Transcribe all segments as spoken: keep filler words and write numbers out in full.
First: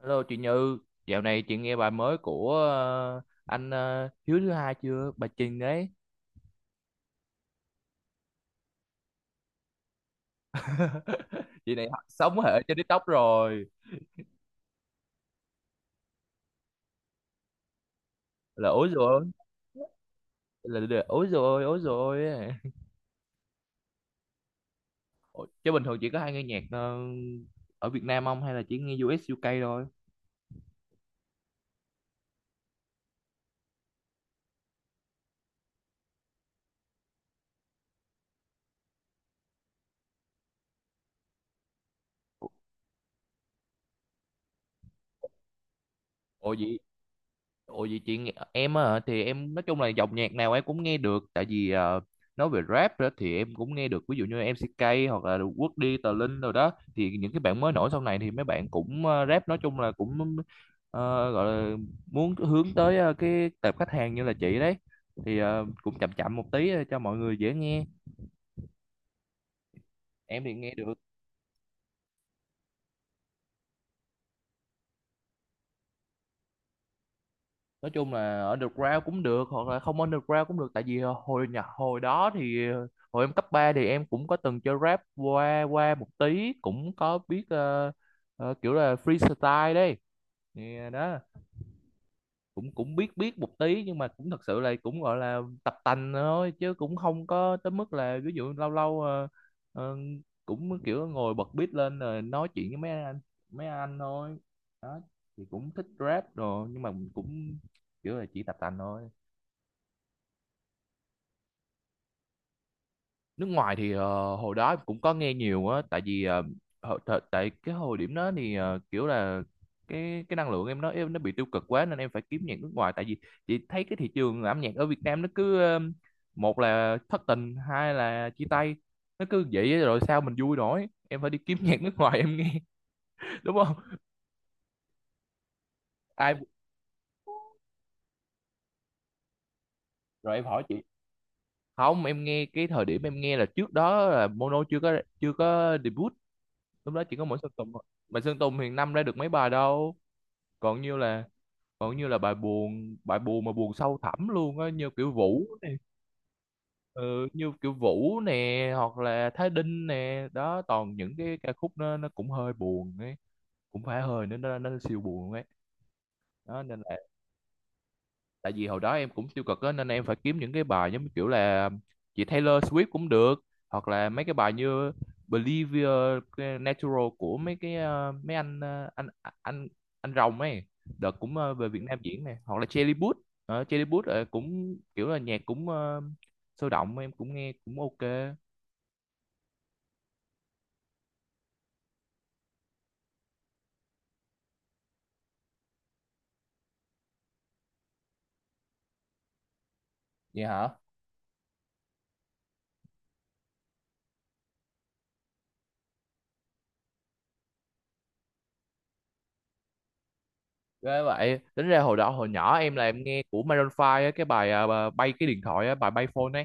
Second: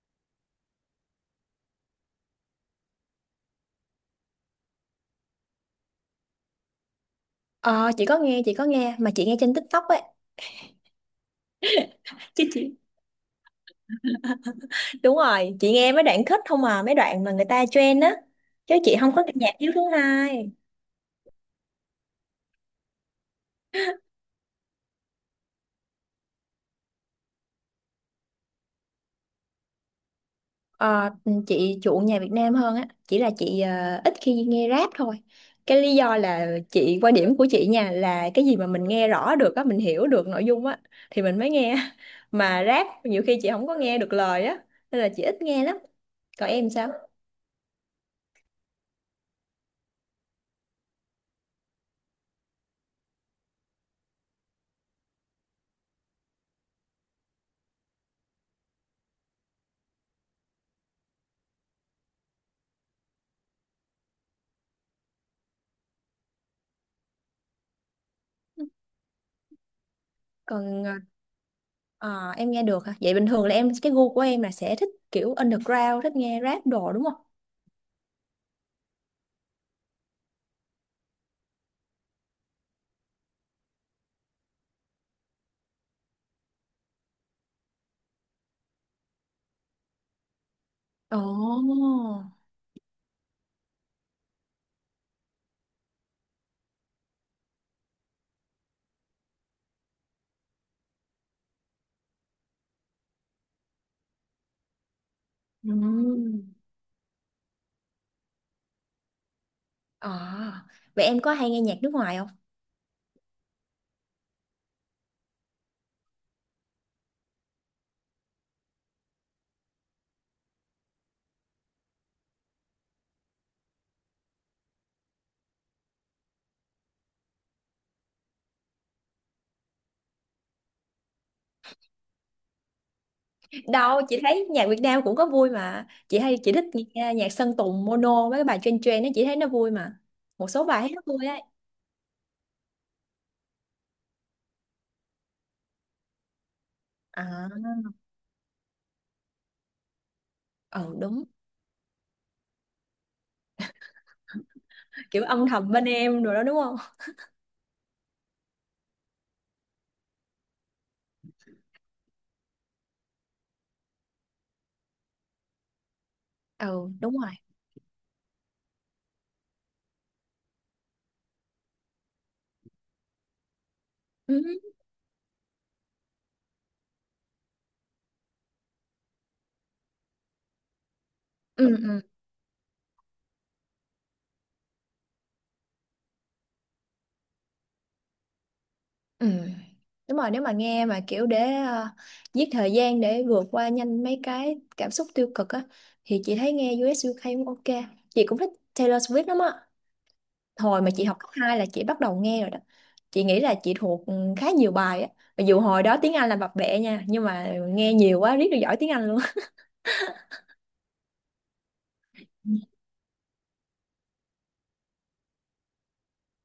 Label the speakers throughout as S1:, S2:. S1: Hello chị Như, dạo này chị nghe bài mới của ờ, anh ờ, Hiếu thứ hai chưa? Bà Trình đấy,
S2: Ờ, chị có nghe, chị có nghe mà chị nghe trên TikTok ấy.
S1: chị này sống
S2: Chứ
S1: hệ
S2: chị
S1: trên TikTok rồi.
S2: Đúng rồi, chị nghe mấy đoạn kết không à, mấy đoạn mà người ta trend á.
S1: Là
S2: Chứ
S1: ối
S2: chị không có
S1: rồi,
S2: nghe nhạc Hiếu thứ hai.
S1: là, là ối rồi, ối rồi. Ủa, Chứ bình thường chị có hay nghe nhạc ờ, ở Việt Nam không hay là chỉ nghe u ét u ca thôi?
S2: Ờ, ừ, chị chuộng nhạc Việt Nam hơn á, chỉ là chị ờ, ít khi nghe rap thôi. Cái lý do là chị quan điểm của chị nha là cái gì mà mình nghe rõ được á, mình hiểu được nội dung á thì mình mới nghe. Mà rap nhiều khi chị không có nghe được lời á, nên là chị ít nghe lắm. Còn
S1: Ồ
S2: em
S1: vậy.
S2: sao?
S1: Ủa vậy chị nghe- Em á hả? Thì em nói chung là dòng nhạc nào em cũng nghe được, tại vì ờ, nói về rap đó thì em cũng nghe được, ví dụ như em MCK hoặc là Quốc đi Tờ Linh rồi đó, thì những cái bạn mới nổi sau này thì mấy bạn cũng ờ, rap nói chung là cũng ờ, gọi là muốn hướng tới ờ, cái tệp khách hàng như là chị đấy, thì ờ, cũng chậm chậm một tí cho mọi người dễ nghe, em thì nghe
S2: Còn
S1: được.
S2: ờ, Ờ, em nghe được hả? Vậy bình thường là em cái gu của em là sẽ thích kiểu underground, thích nghe rap đồ đúng không?
S1: Nói chung là underground cũng được hoặc là không underground cũng được, tại vì ờ, hồi nhạc hồi đó thì ờ, hồi em cấp ba thì em cũng có từng chơi rap qua qua một tí, cũng có biết ờ, ờ, kiểu là freestyle đấy, thì ờ,
S2: Ồ.
S1: đó cũng cũng biết biết một tí, nhưng mà cũng thật sự là cũng gọi là tập tành thôi, chứ cũng không có tới mức là ví dụ lâu lâu ờ, ờ, cũng kiểu ngồi bật beat lên rồi nói chuyện với mấy anh mấy anh thôi đó, thì cũng thích rap
S2: Ừm.
S1: rồi nhưng mà cũng kiểu là chỉ tập tành thôi.
S2: Ờ, Vậy em có hay nghe nhạc nước ngoài không?
S1: Nước ngoài thì ờ, hồi đó cũng có nghe nhiều á, tại vì ờ, hồi- thời- tại cái hồi điểm đó thì ờ, kiểu là cái cái năng lượng em nó em nó bị tiêu cực quá, nên em phải kiếm nhạc nước ngoài, tại vì chị thấy cái thị trường âm nhạc ở Việt Nam nó cứ ờ, một là thất tình hai là chia tay, nó cứ vậy á, rồi sao mình vui nổi, em phải đi kiếm nhạc nước ngoài em nghe. Đúng không?
S2: Đâu, chị thấy nhạc Việt Nam cũng có vui mà. Chị hay
S1: Ai
S2: chị thích nghe nhạc Sơn Tùng, Mono mấy cái bài trên trên nó chị thấy nó vui mà.
S1: rồi em
S2: Một
S1: hỏi
S2: số
S1: chị?
S2: bài thấy nó vui ấy.
S1: Không, em nghe cái thời điểm em nghe là trước đó là Mono chưa có chưa có debut, lúc đó chỉ có mỗi
S2: À,
S1: Sơn Tùng thôi, mà Sơn Tùng hiện năm ra được mấy bài đâu. còn
S2: ừ
S1: như là
S2: đúng.
S1: còn như là bài buồn bài buồn mà buồn sâu thẳm luôn á, như kiểu
S2: Kiểu
S1: Vũ
S2: âm
S1: nè.
S2: thầm bên em rồi đó đúng không?
S1: Ừ, như kiểu Vũ nè hoặc là Thái Đinh nè đó, toàn những cái ca khúc nó nó cũng hơi buồn ấy, cũng phải hơi nữa nó nó siêu buồn ấy, đó nên
S2: Ừ,
S1: là
S2: đúng rồi.
S1: tại vì hồi đó em cũng tiêu cực á, nên em phải kiếm những cái bài giống như kiểu là chị Taylor Swift cũng được, hoặc là mấy cái bài
S2: Ừ,
S1: như Believe Your Natural của mấy cái ờ, mấy anh ờ, anh anh anh rồng ấy, đợt cũng ờ,
S2: ừ,
S1: về Việt Nam
S2: ừ.
S1: diễn này, hoặc là Charlie Puth. Ờ, Charlie Puth ờ, cũng kiểu là nhạc cũng ờ, sôi động, em cũng nghe cũng ok.
S2: Ừ. Đúng rồi, nếu mà nghe mà kiểu để ờ, giết thời gian để vượt qua nhanh mấy cái cảm xúc tiêu cực á thì chị thấy nghe diu ét u ca cũng ok. Chị cũng thích Taylor Swift lắm á.
S1: Vậy hả?
S2: Hồi mà chị học cấp hai là chị bắt đầu nghe rồi đó. Chị nghĩ là chị thuộc ừ, khá nhiều bài á. Mặc dù hồi đó tiếng Anh là bập bẹ nha, nhưng mà nghe nhiều quá riết được giỏi tiếng Anh luôn.
S1: Ghê vậy, tính ra hồi đó hồi nhỏ em là em nghe của Maroon năm á, cái bài à, bà- bay cái điện thoại á, bài bay phone ấy.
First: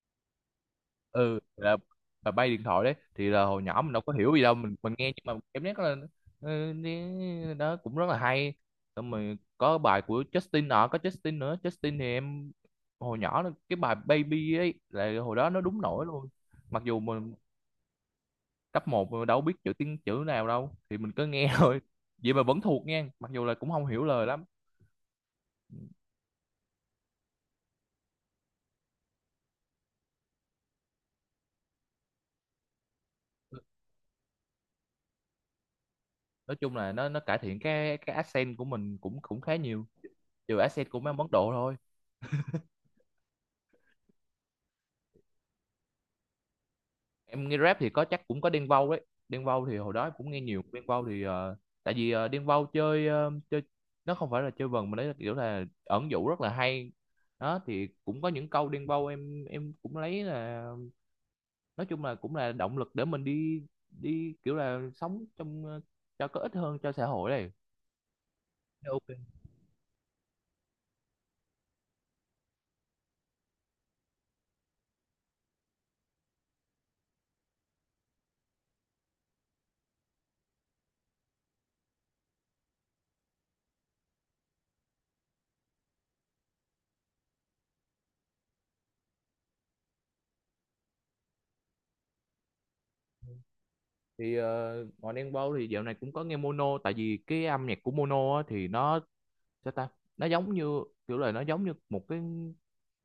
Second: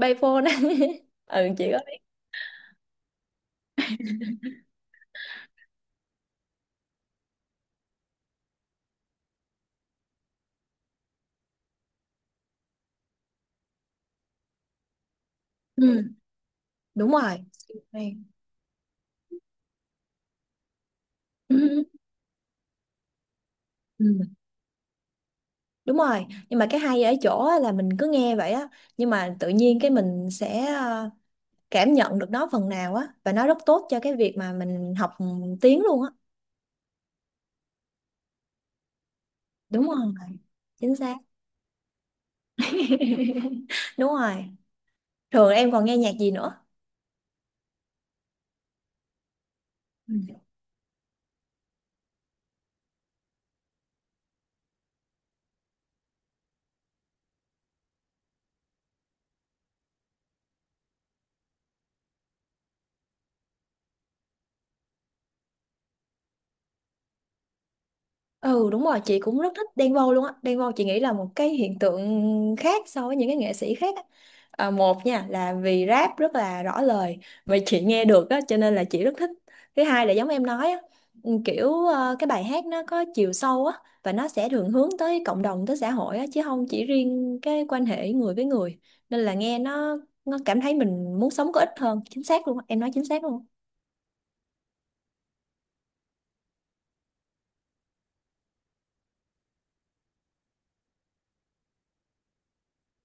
S2: Payphone á.
S1: ừ
S2: Ừ chị
S1: là
S2: có biết.
S1: là bay điện thoại đấy, thì là hồi nhỏ mình đâu có hiểu gì đâu, mình mình nghe nhưng mà cảm giác là ừ, đi- đó cũng rất là hay. Xong rồi có bài của Justin nọ có Justin nữa Justin thì em hồi nhỏ là cái bài Baby ấy, là hồi đó nó đúng
S2: Ừ.
S1: nổi luôn, mặc dù
S2: Đúng
S1: mình
S2: rồi. Hay.
S1: cấp một mà đâu biết chữ tiếng chữ nào đâu, thì mình cứ nghe thôi,
S2: Ừ.
S1: vậy mà vẫn thuộc nha, mặc dù là cũng không hiểu
S2: Ừ.
S1: lời lắm.
S2: Đúng rồi, nhưng mà cái hay ở chỗ á là mình cứ nghe vậy á, nhưng mà tự nhiên cái mình sẽ ờ, cảm nhận được nó phần nào á và nó rất tốt cho cái việc mà mình học tiếng luôn á,
S1: Nói chung là nó nó cải thiện cái cái accent của mình cũng cũng khá nhiều,
S2: đúng không?
S1: trừ accent
S2: Chính
S1: của mấy
S2: xác.
S1: ông Ấn Độ thôi.
S2: Đúng rồi, thường em còn nghe nhạc gì nữa?
S1: Em nghe rap thì có, chắc cũng có Đen Vâu đấy, Đen Vâu thì hồi đó em
S2: Ừ.
S1: cũng nghe nhiều. Đen Vâu thì ờ, tại vì ờ, Đen Vâu chơi ờ, chơi nó không phải là chơi vần, mà đấy là kiểu là ẩn dụ rất là hay, đó thì cũng có những câu Đen Vâu em em cũng lấy, là nói chung là cũng là động lực để mình đi đi kiểu là sống trong ờ, cho có ích hơn cho xã hội này.
S2: Ừ, đúng rồi,
S1: Ok.
S2: chị cũng rất thích Đen Vâu luôn á. Đen Vâu chị nghĩ là một cái hiện tượng khác so với những cái nghệ sĩ khác á. À, một nha là vì rap rất là rõ lời mà chị nghe được á, cho nên là chị rất thích. Thứ hai là giống em nói á, ừ, kiểu ờ, cái bài hát nó có chiều sâu á và nó sẽ thường hướng tới cộng đồng tới xã hội á chứ không chỉ riêng cái quan hệ người với người. Nên là nghe nó nó cảm thấy mình muốn sống có ích hơn. Chính xác luôn á, em nói chính xác luôn.
S1: Thì ờ, ngoài Đen Vâu thì dạo này cũng có nghe Mono, tại vì cái âm nhạc của Mono á, thì nó sao ta, nó giống như kiểu là nó giống như một cái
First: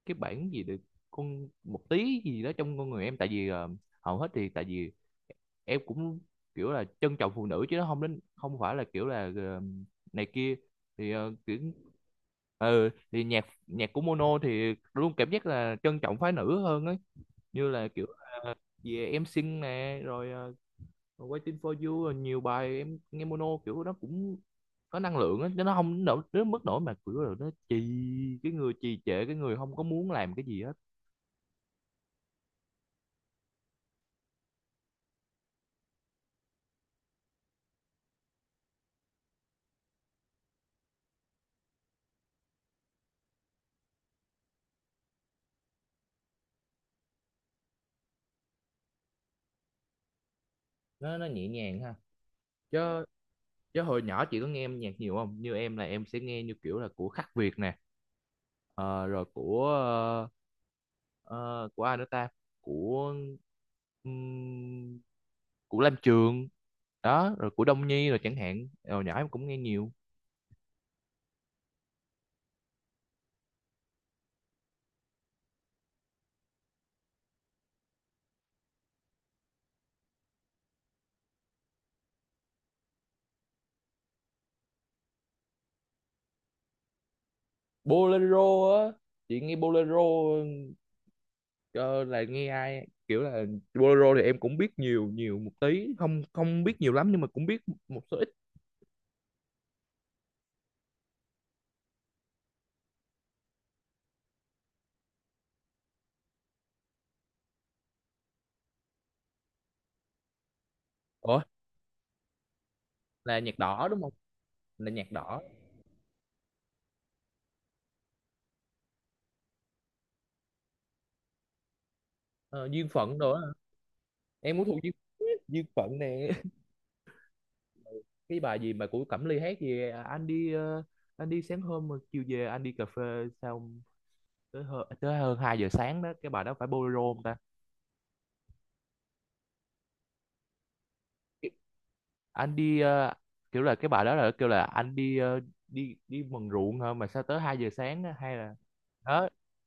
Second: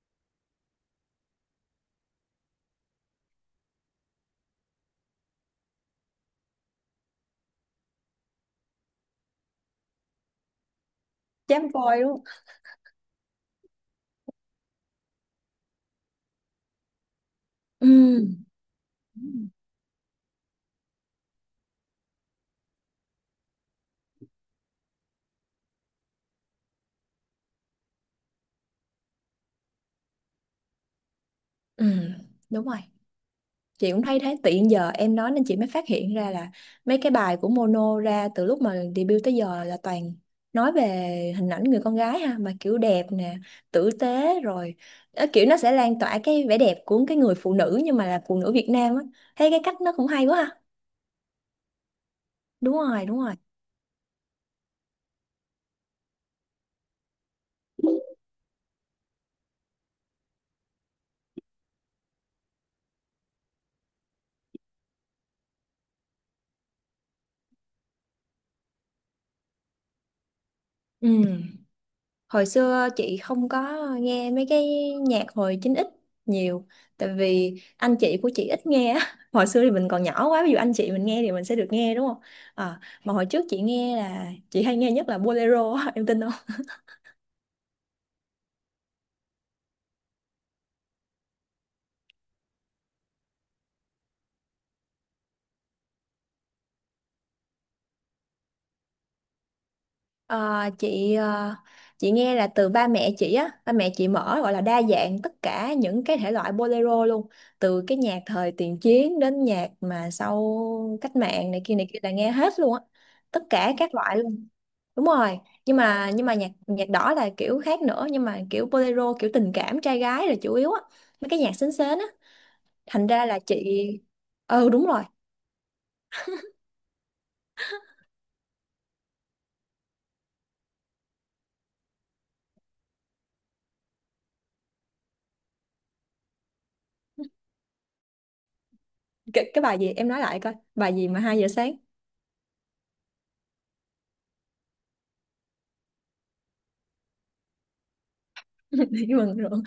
S1: cái bản gì được con một tí gì đó trong con người em, tại vì ờ, hầu hết thì tại vì em cũng kiểu là trân trọng phụ nữ, chứ nó không đến không phải là kiểu là ờ, này kia, thì ờ, kiểu
S2: Chém voi luôn.
S1: ừ, thì nhạc nhạc của Mono thì luôn cảm giác là trân trọng phái nữ hơn ấy, như
S2: Ừ.
S1: là kiểu về em xinh nè, rồi ờ, Waiting for you, rồi nhiều bài em nghe Mono kiểu nó cũng có năng lượng á, chứ nó không nổi đến mức nổi mà kiểu là nó trì, cái người trì trệ cái người không có muốn làm cái gì á.
S2: Ừ đúng rồi, chị cũng thấy thế. Tự nhiên giờ em nói nên chị mới phát hiện ra là mấy cái bài của Mono ra từ lúc mà debut tới giờ là toàn nói về hình ảnh người con gái ha, mà kiểu đẹp nè, tử tế rồi. Ờ, kiểu nó sẽ lan tỏa cái vẻ đẹp của cái người phụ nữ nhưng mà là phụ nữ Việt Nam á. Thấy cái cách nó cũng hay quá ha.
S1: Nó nó nhẹ nhàng ha?
S2: Đúng
S1: chứ
S2: rồi, đúng rồi.
S1: chứ hồi nhỏ chị có nghe âm nhạc nhiều không? Như em là em sẽ nghe như kiểu là của Khắc Việt nè, ờ, rồi của ờ, ờ, của ai nữa ta của ừm, của Lam Trường đó, rồi của Đông Nhi rồi, chẳng hạn hồi nhỏ em cũng nghe nhiều.
S2: Ừ, hồi xưa chị không có nghe mấy cái nhạc hồi chín ích nhiều, tại vì anh chị của chị ít nghe á. Hồi xưa thì mình còn nhỏ quá, ví dụ anh chị mình nghe thì mình sẽ được nghe đúng không? Ờ, mà hồi trước chị nghe là chị hay nghe nhất là bolero á, em tin không?
S1: Bolero á, chị nghe Bolero ờ, là nghe ai kiểu là? Bolero thì em cũng biết nhiều nhiều một tí, không không biết nhiều lắm nhưng mà cũng biết một số ít.
S2: Ờ, chị ờ, chị nghe là từ ba mẹ chị á. Ba mẹ chị mở gọi là đa dạng tất cả những cái thể loại bolero luôn, từ cái nhạc thời tiền chiến đến nhạc mà sau cách
S1: Ủa
S2: mạng này kia này kia là nghe hết luôn á,
S1: là
S2: tất
S1: nhạc
S2: cả
S1: đỏ
S2: các
S1: đúng không?
S2: loại.
S1: Là
S2: Đúng
S1: nhạc
S2: rồi,
S1: đỏ.
S2: nhưng mà nhưng mà nhạc nhạc đỏ là kiểu khác nữa, nhưng mà kiểu bolero kiểu tình cảm trai gái là chủ yếu á, mấy cái nhạc sến sến á.
S1: Ờ, duyên
S2: Thành
S1: phận
S2: ra
S1: đồ
S2: là
S1: á.
S2: chị,
S1: Em muốn
S2: ừ
S1: thuộc
S2: đúng
S1: duyên
S2: rồi.
S1: Duyên phận nè. Cái bài gì mà của Cẩm Ly hát gì à, anh đi ờ, anh đi sáng hôm mà chiều về anh đi cà phê, xong tới hơn, tới hơn hai giờ sáng đó, cái bài đó phải bolero không ta?
S2: Cái, cái bài gì em nói lại coi, bài gì mà hai giờ
S1: Cái-
S2: sáng
S1: anh đi ờ, Kiểu là cái bài đó là kêu là anh đi ờ, đi đi mần ruộng hả mà sao tới hai giờ sáng á, hay là
S2: Đi
S1: đó
S2: mừng rồi.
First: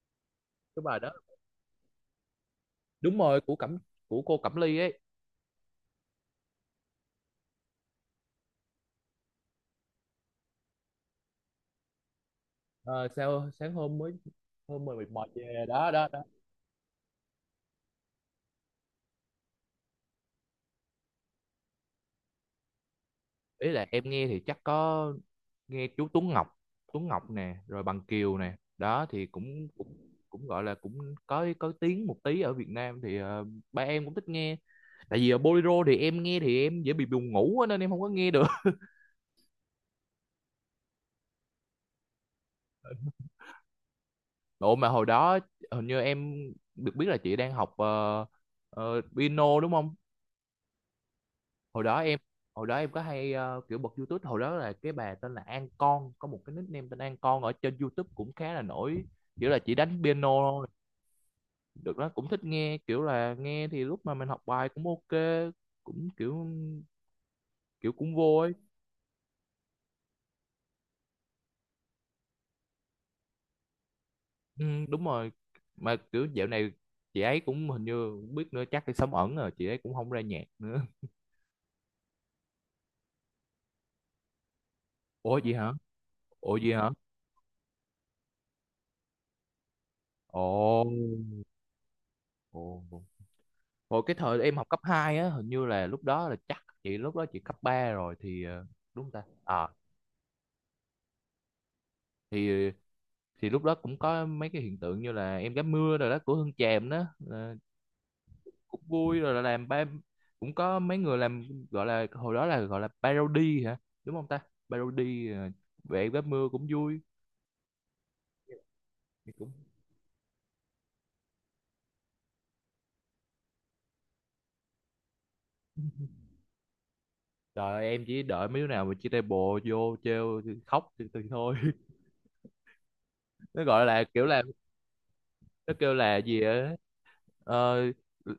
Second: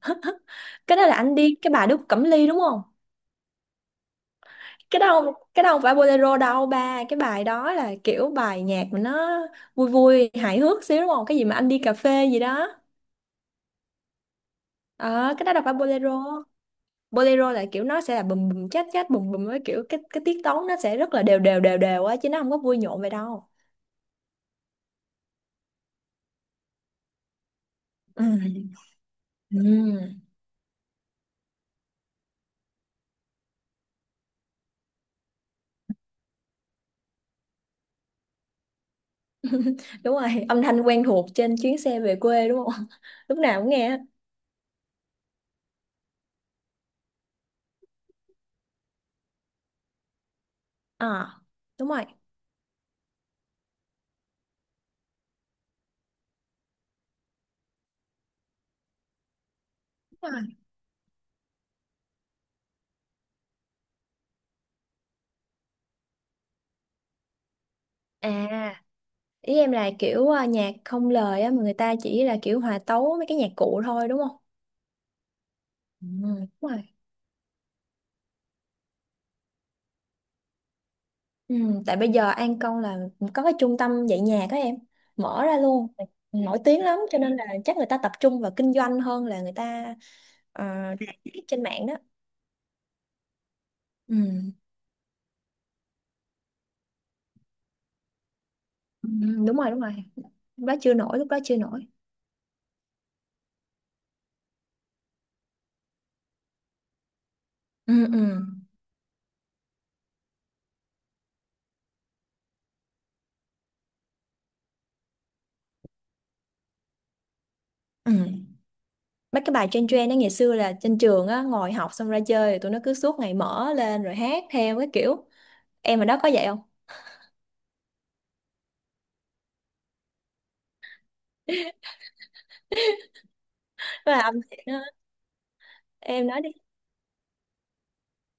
S1: cái
S2: Cái
S1: bài
S2: đó
S1: đó.
S2: là anh đi, cái bài Đức Cẩm Ly đúng không?
S1: Đúng rồi của Cẩm của cô Cẩm Ly ấy.
S2: Cái đó không- cái đó không phải bolero đâu, ba cái bài đó là kiểu bài nhạc mà nó vui vui hài hước xíu, đúng không? Cái gì mà anh đi cà phê gì đó.
S1: Ờ, sao sáng hôm mới hôm mười mệt mỏi
S2: ờ cái đó đâu
S1: về
S2: phải
S1: đó đó
S2: bolero.
S1: đó.
S2: Bolero là kiểu nó sẽ là bùm bùm chát chát bùm bùm với kiểu cái cái tiết tấu nó sẽ rất là đều đều đều đều á, chứ nó không có vui nhộn vậy đâu.
S1: Ý là em nghe thì chắc có nghe chú Tuấn Ngọc, Tuấn Ngọc nè, rồi Bằng
S2: Ừ.
S1: Kiều nè, đó thì cũng cũng
S2: Ừ.
S1: cũng gọi là cũng có có tiếng một tí ở Việt Nam, thì ờ, ba em cũng thích nghe. Tại vì ở bolero thì em nghe thì em dễ bị buồn ngủ á, nên em không có nghe được.
S2: Đúng rồi, âm thanh quen thuộc trên chuyến xe về quê đúng không? Lúc nào cũng nghe.
S1: Độ mà hồi đó hình như em được biết là chị đang học ờ, ờ, piano đúng không?
S2: À
S1: hồi
S2: đúng
S1: đó
S2: rồi.
S1: em Hồi đó em có hay ờ, kiểu bật YouTube, hồi đó là cái bà tên là An Con, có một cái nickname tên An Con ở trên YouTube cũng khá là nổi, kiểu là chỉ đánh piano
S2: Đúng rồi.
S1: được đó, cũng thích nghe, kiểu là nghe thì lúc mà mình học bài cũng ok, cũng kiểu kiểu cũng vô ấy.
S2: À, ý em là kiểu à, nhạc không lời á mà người ta chỉ là kiểu hòa tấu mấy cái nhạc cụ thôi đúng không?
S1: Ừ, đúng rồi. Mà
S2: Ừ,
S1: kiểu dạo
S2: đúng
S1: này
S2: rồi.
S1: chị ấy cũng hình như không biết nữa, chắc đi sống ẩn rồi, chị ấy cũng không ra nhạc nữa.
S2: Ừ, tại bây giờ An Công là có cái trung tâm dạy nhạc á em,
S1: Ủa
S2: mở
S1: gì
S2: ra
S1: hả?
S2: luôn,
S1: Ủa
S2: nổi
S1: gì
S2: tiếng
S1: hả?
S2: lắm. Cho nên là chắc người ta tập trung vào kinh doanh hơn là người ta
S1: Ồ.
S2: ờ, rạp xiếc trên mạng đó.
S1: Ồ, hồi cái thời
S2: Ừ.
S1: em học cấp hai á, hình như là lúc đó là chắc chị lúc đó chị cấp ba rồi thì ờ, đúng
S2: Ừ,
S1: không ta?
S2: đúng
S1: À,
S2: rồi đúng rồi, lúc đó chưa nổi, lúc đó chưa nổi.
S1: thì thì lúc đó cũng có mấy cái hiện tượng như là em gái mưa rồi đó của Hương Tràm đó. Ờ,
S2: Ừ. Ừ.
S1: cũng vui, rồi là làm ba cũng có mấy người làm, gọi là hồi đó là gọi là parody hả, đúng không ta? parody ờ, Vẽ vé mưa cũng vui.
S2: Ừ.
S1: Thì
S2: Mấy
S1: cũng
S2: cái bài trên trend đó, ngày xưa là trên trường á, ngồi học xong ra chơi rồi tụi nó cứ suốt ngày mở lên rồi hát theo cái kiểu, em ở đó có vậy không?
S1: trời ơi, em chỉ đợi mấy đứa nào mà chia tay bộ vô trêu thì khóc thì, thì thôi. Nó gọi là
S2: Là
S1: kiểu
S2: âm
S1: là
S2: nhạc đó.
S1: nó kêu là
S2: Em
S1: gì
S2: nói đi.
S1: á, ờ,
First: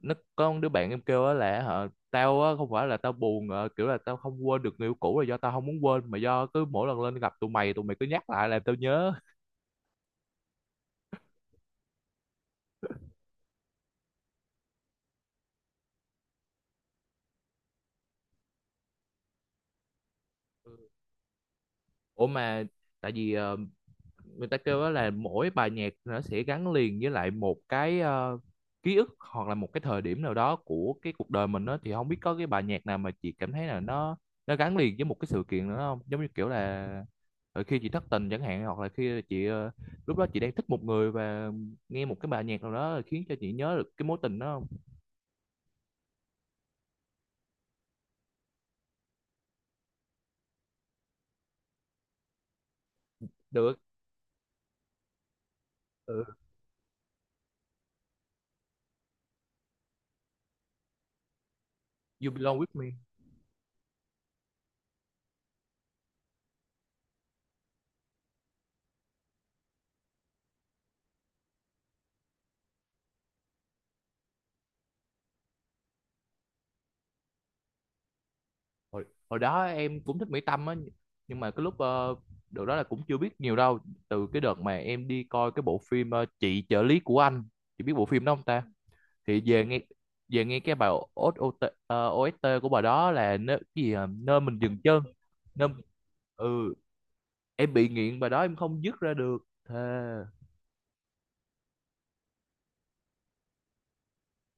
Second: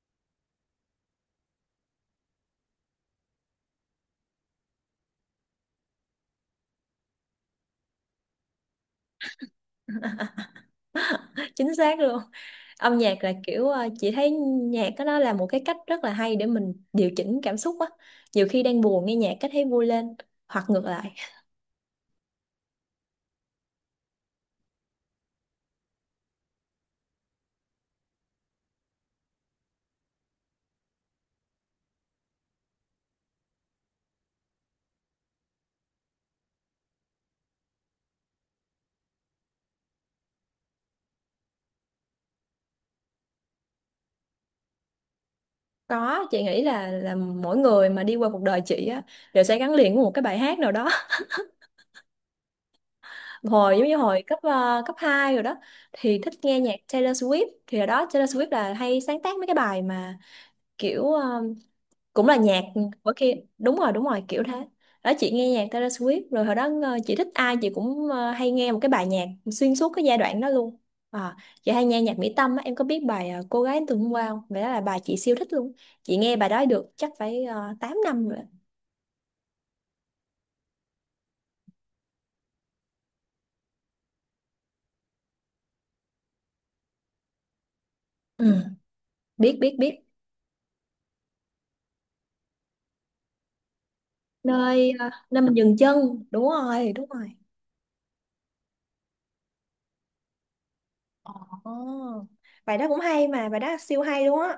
S1: nó có một đứa bạn em kêu á, là hả tao á không phải là tao buồn, ờ, kiểu là tao không quên được người yêu cũ là do tao không muốn quên, mà do cứ mỗi lần lên gặp tụi mày tụi mày cứ nhắc lại làm tao nhớ.
S2: Chính xác luôn. Âm nhạc là kiểu ờ, chị thấy nhạc đó nó là một cái cách rất là hay để mình điều chỉnh cảm xúc á. Nhiều khi đang buồn nghe nhạc cái thấy vui lên, hoặc ngược lại.
S1: Ủa mà tại vì ờ, người ta kêu đó là mỗi bài nhạc nó sẽ gắn liền với lại một cái ờ, ký ức, hoặc là một cái thời điểm nào đó của cái cuộc đời mình đó, thì không biết có cái bài nhạc nào mà chị cảm thấy là nó nó gắn liền với một cái sự kiện nữa không, giống như kiểu là khi chị thất tình chẳng hạn, hoặc là khi chị ờ, lúc đó chị đang thích một người, và nghe một cái bài nhạc nào đó khiến cho chị nhớ được cái mối tình đó không?
S2: Có, chị nghĩ là là mỗi người mà đi qua cuộc đời chị á đều sẽ gắn liền với một cái bài hát nào đó. Hồi
S1: Được.
S2: giống như hồi cấp ờ, cấp hai rồi đó thì
S1: Ừ.
S2: thích nghe nhạc Taylor Swift, thì hồi đó Taylor Swift là hay sáng tác mấy cái bài mà kiểu ờ, cũng
S1: You
S2: là
S1: belong
S2: nhạc
S1: with me.
S2: của kia đúng rồi đúng rồi kiểu thế. Đó, chị nghe nhạc Taylor Swift, rồi hồi đó ờ, chị thích ai chị cũng ờ, hay nghe một cái bài nhạc xuyên suốt cái giai đoạn đó luôn. À, chị hay nghe nhạc Mỹ Tâm á, em có biết bài ờ, Cô gái từ hôm qua không? Vậy đó là bài chị siêu thích luôn. Chị nghe bài đó được chắc phải uh, tám năm rồi.
S1: Hồi, hồi đó em cũng thích Mỹ Tâm á, nhưng mà cái lúc ờ, đợt đó là cũng chưa biết nhiều đâu, từ cái đợt mà em đi coi cái bộ phim ờ, chị trợ lý của anh, chị biết bộ phim đó không
S2: Ừ,
S1: ta? Thì
S2: biết
S1: về
S2: biết
S1: nghe
S2: biết.
S1: về nghe cái bài o ét tê, ờ, o ét tê của bài đó là nơi, cái gì à? Nơi mình dừng
S2: nơi
S1: chân.
S2: ờ, nơi mình
S1: Nơi
S2: dừng chân. Đúng
S1: ừ
S2: rồi, đúng rồi.
S1: Em bị nghiện bài đó em không dứt ra được, thề.
S2: Ồ, bài đó cũng hay mà, bài đó siêu hay luôn á.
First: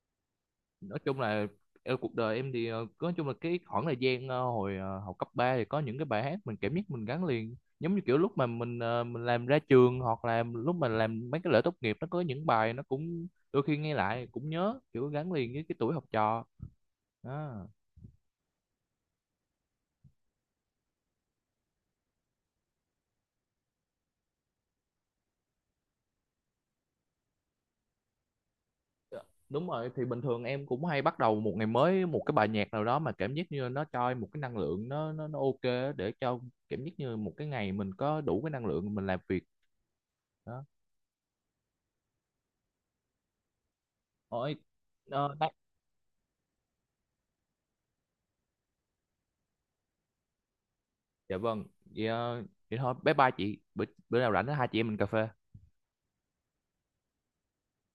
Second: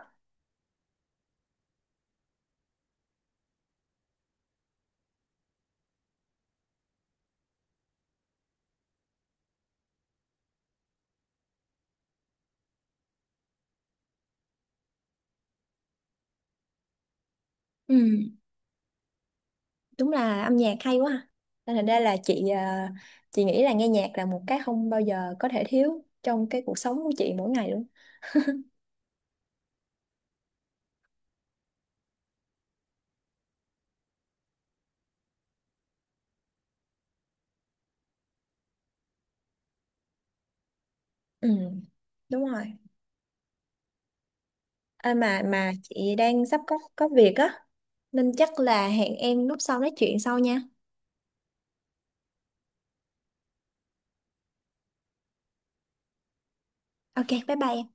S1: Nói chung là ờ, cuộc đời em thì ờ, nói chung là cái khoảng thời gian ờ, hồi ờ, học cấp ba, thì có những cái bài hát mình cảm giác mình gắn liền, giống như kiểu lúc mà mình ờ, mình làm ra trường, hoặc là lúc mà làm mấy cái lễ tốt nghiệp, nó có những bài nó cũng đôi khi nghe lại cũng nhớ, kiểu gắn liền với cái tuổi học trò đó.
S2: Ừ, đúng là âm nhạc hay quá ha. Nên thành ra là chị ờ, chị nghĩ là nghe nhạc là một cái không bao giờ có thể thiếu trong cái cuộc sống của chị mỗi ngày luôn.
S1: Đúng rồi, thì bình thường em cũng hay bắt đầu một ngày mới một cái bài nhạc nào đó mà cảm giác như nó cho em một cái năng lượng nó nó nó ok á, để cho cảm giác như một cái ngày mình có đủ cái năng lượng mình làm việc đó.
S2: Ừ, đúng rồi.
S1: Ôi,
S2: À,
S1: ờ,
S2: mà mà chị đang sắp có có việc á, nên chắc là hẹn em lúc sau nói chuyện sau nha.
S1: dạ vâng. vậy, ờ, Vậy thôi bye bye chị, bữa, bữa nào rảnh hai chị em mình cà phê.
S2: Ok, bye bye em.